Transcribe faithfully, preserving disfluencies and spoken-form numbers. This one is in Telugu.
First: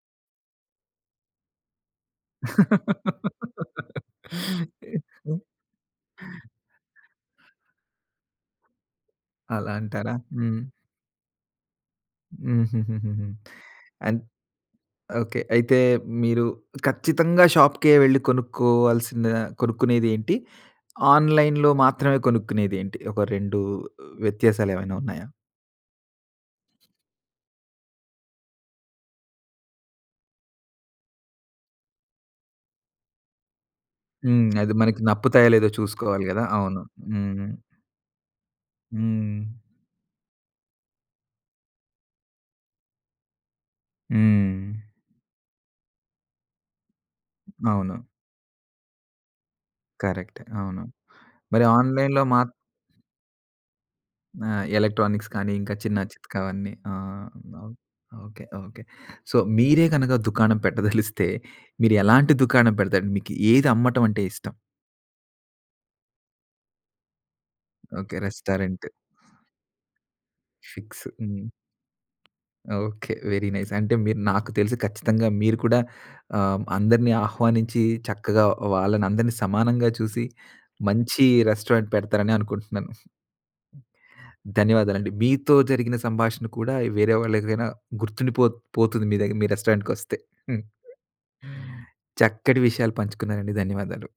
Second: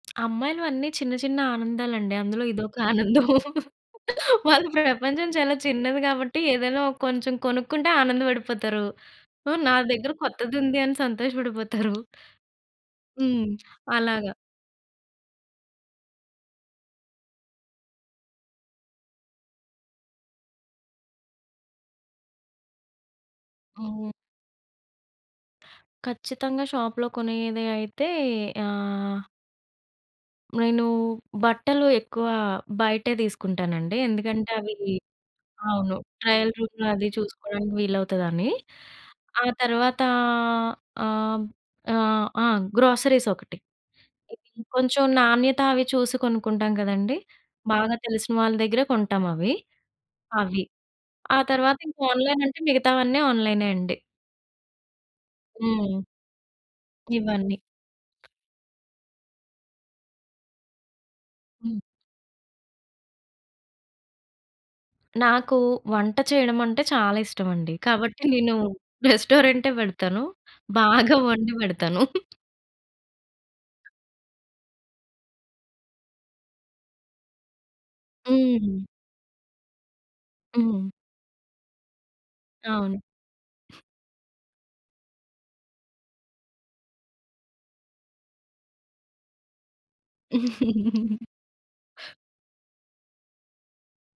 అమ్మాయిలు అన్నీ చిన్న చిన్న ఆనందాలండి. అందులో ఇదొక ఆనందం. వాళ్ళ ప్రపంచం చాలా చిన్నది గాబట్టి ఏదన్నా ఓ కొంచెం కొనుక్కుంటే ఆనందపడిపోతారు. హ్మ్. అలా నా దగ్గర అంటారా. కొత్తది హ్మ్. ఉంది అని సంతోషపడిపోతారు. హుహుహుహు. హ్మ్. అన్ అలాగా. ఓకే. అయితే మీరు ఖచ్చితంగా షాప్‌కే వెళ్లి కొనుక్కోవాల్సిన కొనుక్కునేదేంటి? ఆన్‌లైన్‌లో మాత్రమే కొనుక్కునేదేంటి? ఒక రెండు హ్మ్. వ్యత్యాసాలేవైనా ఉన్నాయా? ఖచ్చితంగా షాప్‌లో కొనేదే అయితే ఆహ్, నేను బట్టలు ఎక్కువ బయటే తీసుకుంటానండి. హ్మ్. ఎందుకంటే అది అవి మనకి నప్పుతాయో లేదో అవును. చూసుకోవాలి గదా ట్రయల్ అవును. రూమ్ అది హ్మ్. చూసుకోడానికి వీలవుతదని. హ్మ్. ఆ తర్వాత ఆహ్, ఆహ్, ఆ! గ్రోసరీస్ ఒకటి. ఇది హ్మ్. కొంచెం నాణ్యత అవి చూసి కొనుక్కుంటాం గదండీ. బాగా అవును. తెలిసిన వాళ్ళ దగ్గరే కొంటాం అవి. కరెక్ట్. అవి. అవును. ఆ మరి తర్వాత ఇంక ఆన్‌లైన్‌లో ఆన్‌లైన్ మాత్ అంటే మిగతావన్నీ ఆన్‌లైనే అండి. నా ఎలక్ట్రానిక్స్ కాని ఇంకా చిన్న హ్మ్. చిత్కా అవన్నీ. ఆ! ఇవన్నీ. నవు ఓకే. ఓకే. సో, మీరే గనక దుకాణం పెట్టదలిస్తే, హ్మ్. మీరు ఎలాంటి దుకాణం పెడతారు? మీకు ఏది అమ్మటం అంటే ఇష్టం? నాకు వంట చేయడం అంటే చాలా ఇష్టం అండి. ఓకే. కాబట్టి నేను రెస్టారెంట్. రెస్టారెంటే పెడతాను. ఫిక్స్. బాగా హ్మ్. వండి పెడతాను. ఓకే. Very nice. అంటే మీరు నాకు తెలిసి ఖచ్చితంగా మీరు కూడా ఆహ్, అందరిని ఆహ్వానించి, చక్కగా హుహు. వాళ్ళని అందరినీ సమానంగా చూసి, హ్మ్. మంచి రెస్టారెంట్ పెడతారని అనుకుంటున్నాను. అవును. ధన్యవాదాలండి. మీతో జరిగిన సంభాషణ కూడా వేరే వాళ్ళడిగినా గుర్తుండిపో పోతుంది. మీ దగ్గర మీ రెస్టారెంట్ కొస్తే. హ్మ్. చక్కటి విషయాలు పంచుకున్నారండి. ధన్యవాదాలు.